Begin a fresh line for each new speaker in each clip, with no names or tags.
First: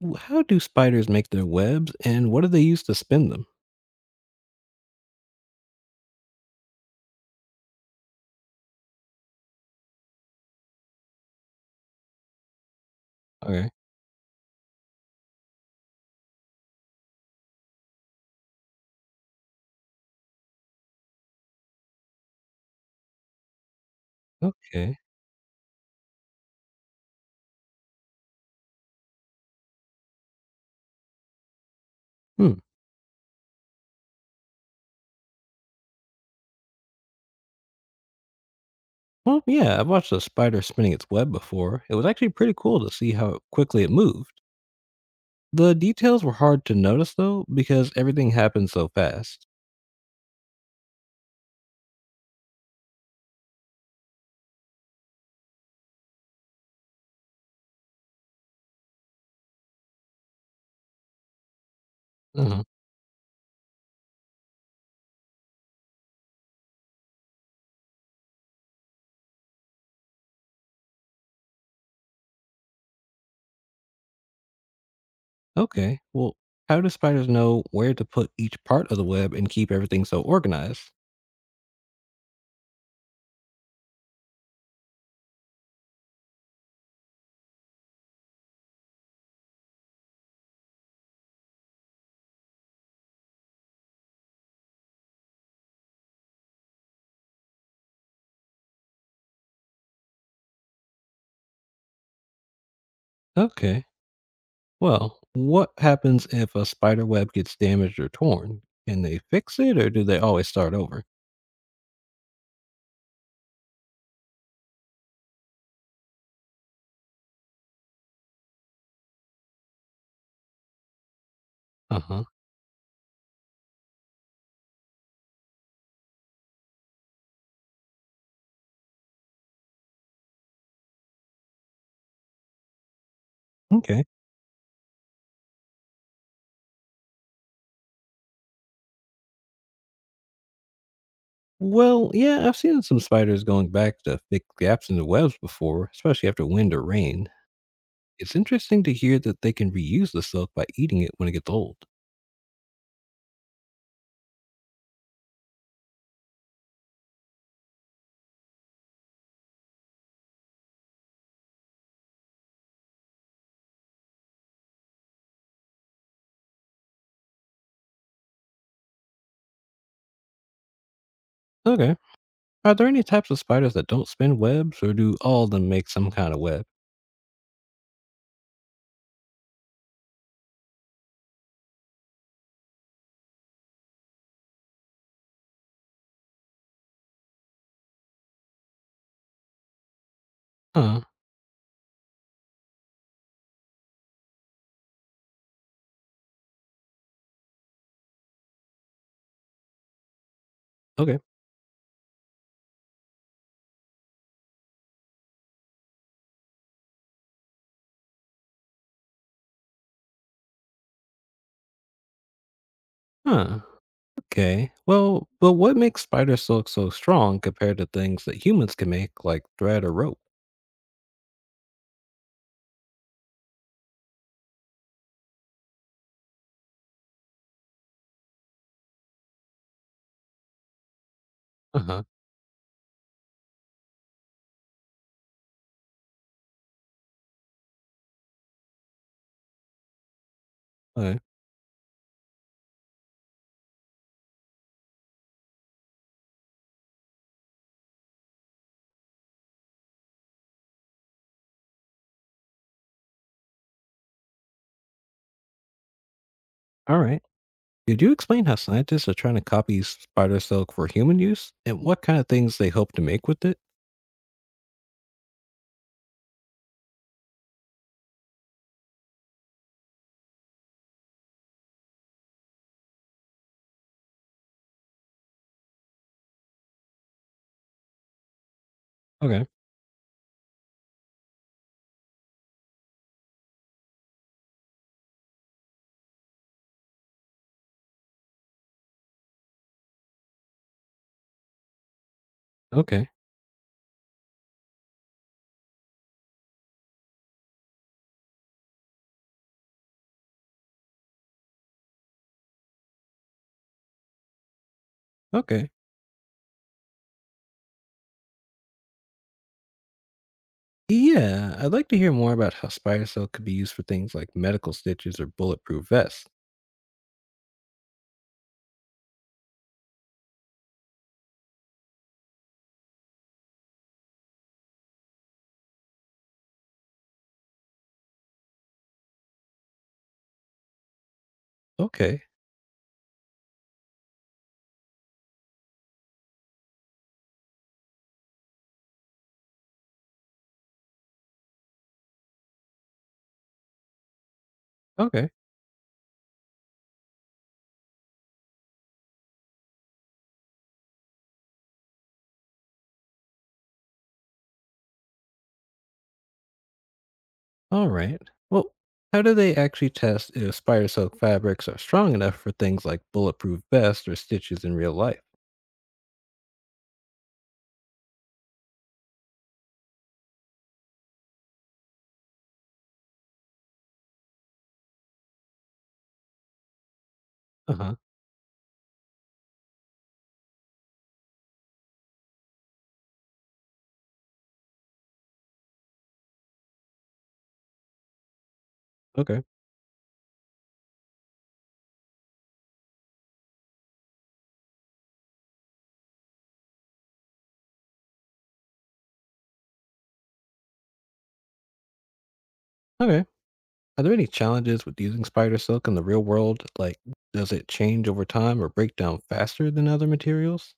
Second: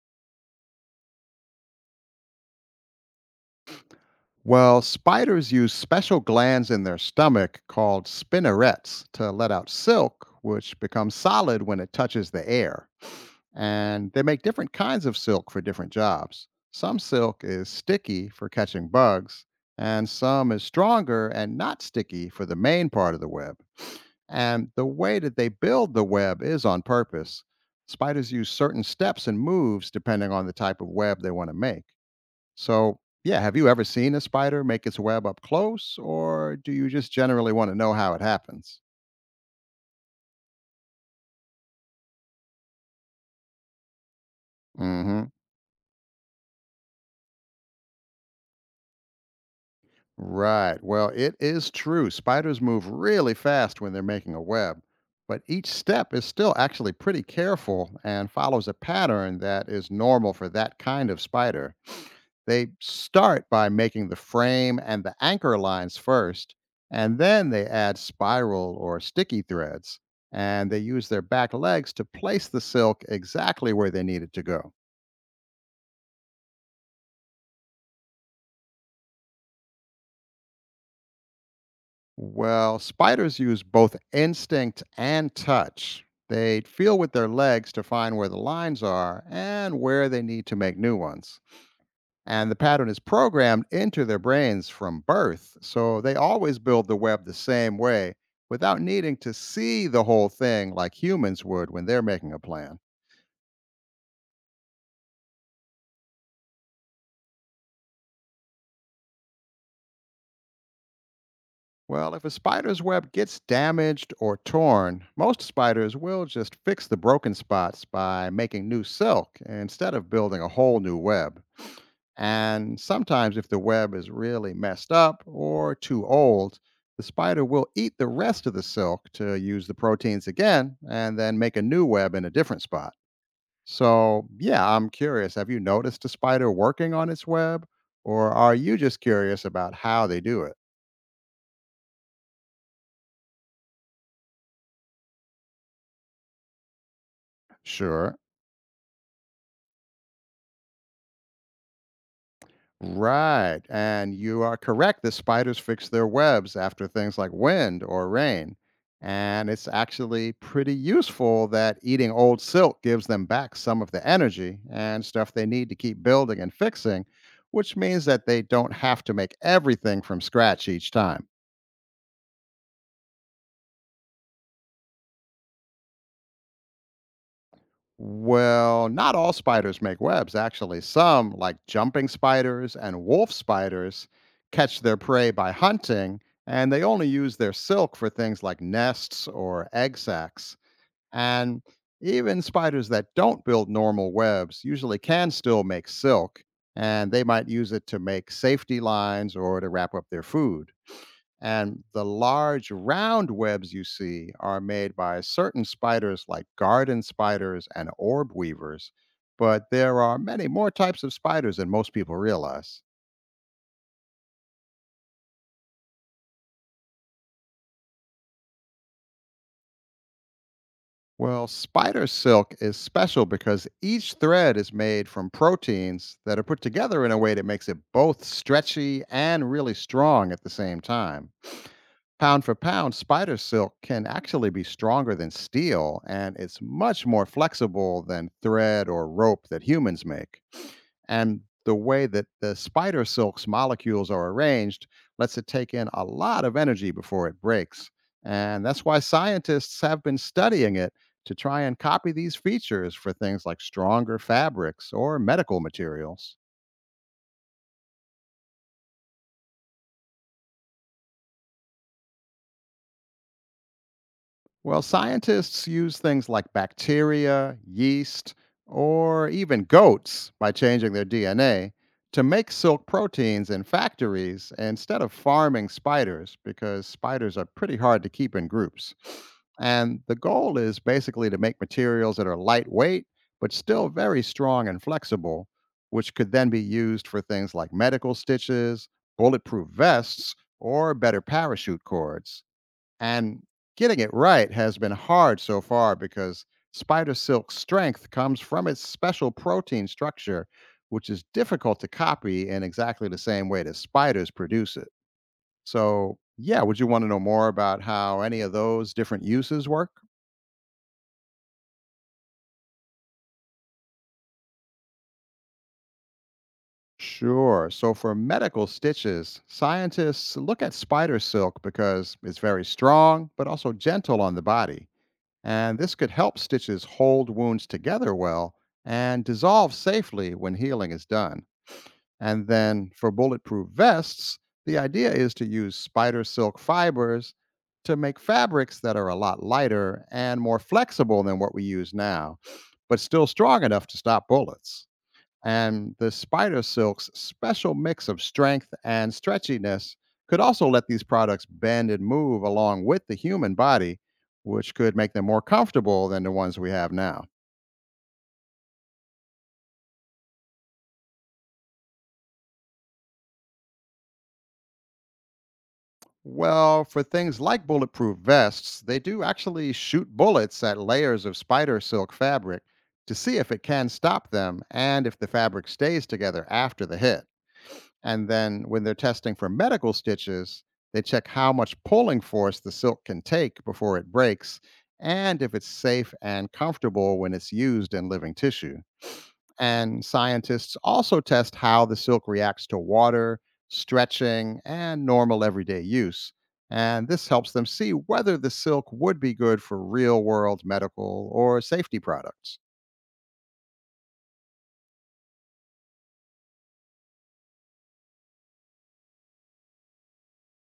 W how do spiders make their webs, and what do they use to spin them?
Well, spiders use special glands in their stomach called spinnerets to let out silk, which becomes solid when it touches the air.
Okay.
And they make different kinds of silk for different jobs. Some silk is sticky for catching bugs, and some is stronger and not sticky for the main part of the web. And the
Okay.
way that they build the web is on purpose. Spiders use certain steps and moves depending on the type of web they want to make.
Hmm.
So, yeah, have you ever seen a spider make its web up close, or do you just generally want to know how it happens?
Well, yeah, I've watched a spider spinning its web before. It was actually pretty cool to see how quickly it moved.
Hmm.
The details were hard to notice, though, because everything happened so fast.
Right. Well, it is true. Spiders move really fast when they're making a web, but each step is still actually pretty careful and follows a pattern that is normal for that kind of spider.
Uh-huh.
They start by making the frame and the anchor lines first, and then they add spiral or sticky threads, and they use their back legs to place the silk exactly where they need it to go.
Okay. Well, how do spiders know where to put each part of the web and keep everything so organized?
Well, spiders use both instinct and touch. They feel with their legs to find where the lines are and where they need to make new ones. And the pattern is programmed into their brains from birth. So they always build the web the same way without needing to see the whole thing like humans would when they're making a plan.
Okay. Well, what happens if a spider web gets damaged or torn? Can they fix it, or do they always start over?
Well, if a spider's web gets damaged or torn, most spiders will just fix the broken spots by making new silk instead of building a whole new web.
Uh huh.
And sometimes, if the web is really messed up or too old, the spider will eat the rest of the silk to use the proteins again and then make a new web in a different spot.
Okay.
So, yeah, I'm curious. Have you noticed a spider working on its web? Or are you just curious about how they do it?
Well, yeah, I've seen some spiders going back to fix gaps in the webs before, especially after wind or rain.
Sure.
It's interesting to hear that they can reuse the silk by eating it when it gets old.
Right. And you are correct. The spiders fix their webs after things like wind or rain. And it's actually pretty useful that eating old silk gives them back some of the energy and stuff they need to keep building and fixing, which means that they don't have to make everything from scratch each time.
Okay. Are there any types of spiders that don't spin webs, or do all of them make some kind of web?
Well, not all spiders make webs, actually. Some, like jumping spiders and wolf spiders, catch their prey by hunting, and they only use their silk for things like nests or egg sacs.
Huh.
And even spiders that don't build normal webs usually can still make silk, and they might use it to make safety lines or to wrap up their food.
Okay.
And the large round webs you see are made by certain spiders like garden spiders and orb weavers, but there are many more types of spiders than most people realize.
Huh. Okay. Well, but what makes spider silk so strong compared to things that humans can make, like thread or rope?
Well, spider silk is special because each thread is made from proteins that are put together in a way that makes it both stretchy and really strong at the same time.
Uh huh.
Pound for pound, spider silk can actually be stronger than steel, and it's much more flexible than thread or rope that humans make.
Okay.
And the way that the spider silk's molecules are arranged lets it take in a lot of energy before it breaks. And that's why scientists have been studying it to try and copy these features for things like stronger fabrics or medical materials.
All right. Could you explain how scientists are trying to copy spider silk for human use and what kind of things they hope to make with it?
Well, scientists use things like bacteria, yeast, or even goats by changing their DNA to make silk proteins in factories instead of farming spiders because spiders are pretty hard to keep in groups.
Okay,
And the goal is basically to make materials that are lightweight but still very strong and flexible, which could then be used for things like medical stitches, bulletproof vests, or better parachute cords.
okay,
And getting it right has been hard so far because spider silk's strength comes from its special protein structure, which is difficult to copy in exactly the same way that spiders produce it.
okay.
So, yeah, would you want to know more about how any of those different uses work?
Yeah, I'd like to hear more about how spider silk could be used for things like medical stitches or bulletproof vests.
Sure. So, for medical stitches, scientists look at spider silk because it's very strong, but also gentle on the body, and this could help stitches hold wounds together well and dissolve safely when healing is done.
Okay,
And then for bulletproof vests, the idea is to use spider silk fibers to make fabrics that are a lot lighter and more flexible than what we use now, but still strong enough to stop bullets.
okay,
And the spider silk's special mix of strength and stretchiness could also let these products bend and move along with the human body, which could make them more comfortable than the ones we have now.
all right. Well, how do they actually test if spider silk fabrics are strong enough for things like bulletproof vests or stitches in real life?
Well, for things like bulletproof vests, they do actually shoot bullets at layers of spider silk fabric to see if it can stop them and if the fabric stays together after the hit.
Uh huh,
And then when they're testing for medical stitches, they check how much pulling force the silk can take before it breaks and if it's safe and comfortable when it's used in living tissue.
okay,
And scientists also test how the silk reacts to water, stretching, and normal everyday use. And this helps them see whether the silk would be good for real world medical or safety products.
okay. Are there any challenges with using spider silk in the real world? Like, does it change over time or break down faster than other materials?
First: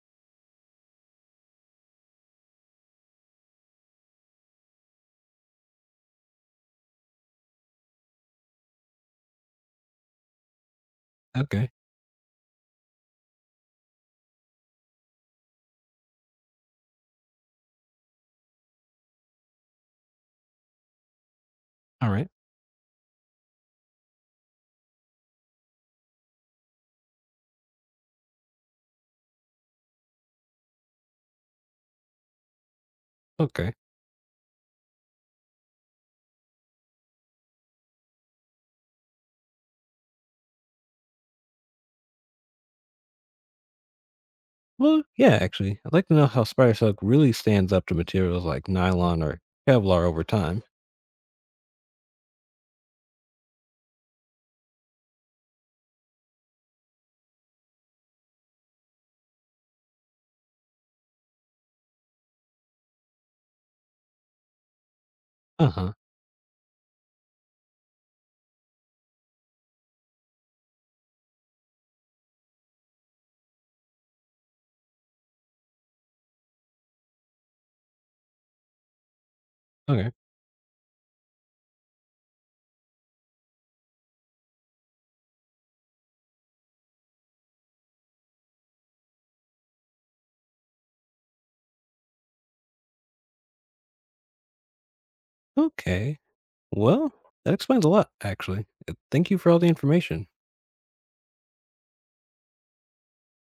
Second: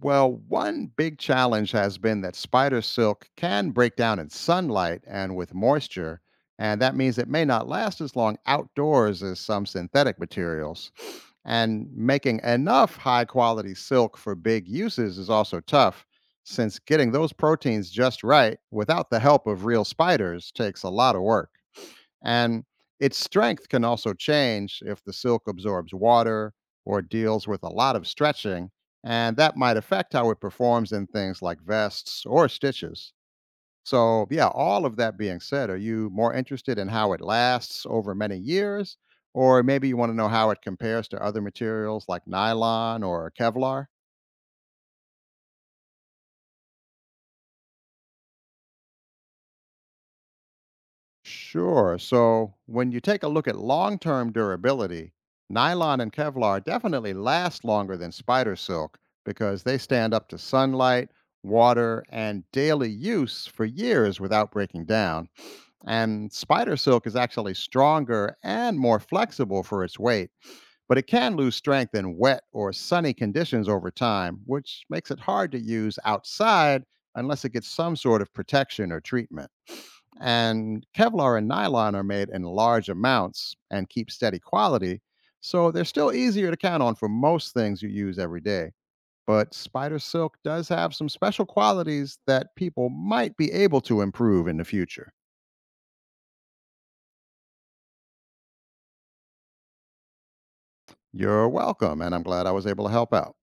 Well, one big challenge has been that spider silk can break down in sunlight and with moisture, and that means it may not last as long outdoors as some synthetic materials.
Okay.
And making enough high quality silk for big uses is also tough, since getting those proteins just right without the help of real spiders takes a lot of work.
All right.
And its strength can also change if the silk absorbs water or deals with a lot of stretching, and that might affect how it performs in things like vests or stitches.
Okay.
So, yeah, all of that being said, are you more interested in how it lasts over many years? Or maybe you want to know how it compares to other materials like nylon or Kevlar?
Well, yeah, actually, I'd like to know how spider silk really stands up to materials like nylon or Kevlar over time.
Sure. So when you take a look at long term durability, nylon and Kevlar definitely last longer than spider silk because they stand up to sunlight, water, and daily use for years without breaking down.
Uh huh.
And spider silk is actually stronger and more flexible for its weight, but it can lose strength in wet or sunny conditions over time, which makes it hard to use outside unless it gets some sort of protection or treatment.
Okay.
And Kevlar and nylon are made in large amounts and keep steady quality, so they're still easier to count on for most things you use every day. But spider silk does have some special qualities that people might be able to improve in the future.
Okay. Well, that explains a lot, actually. Thank you for all the information.
You're welcome, and I'm glad I was able to help out.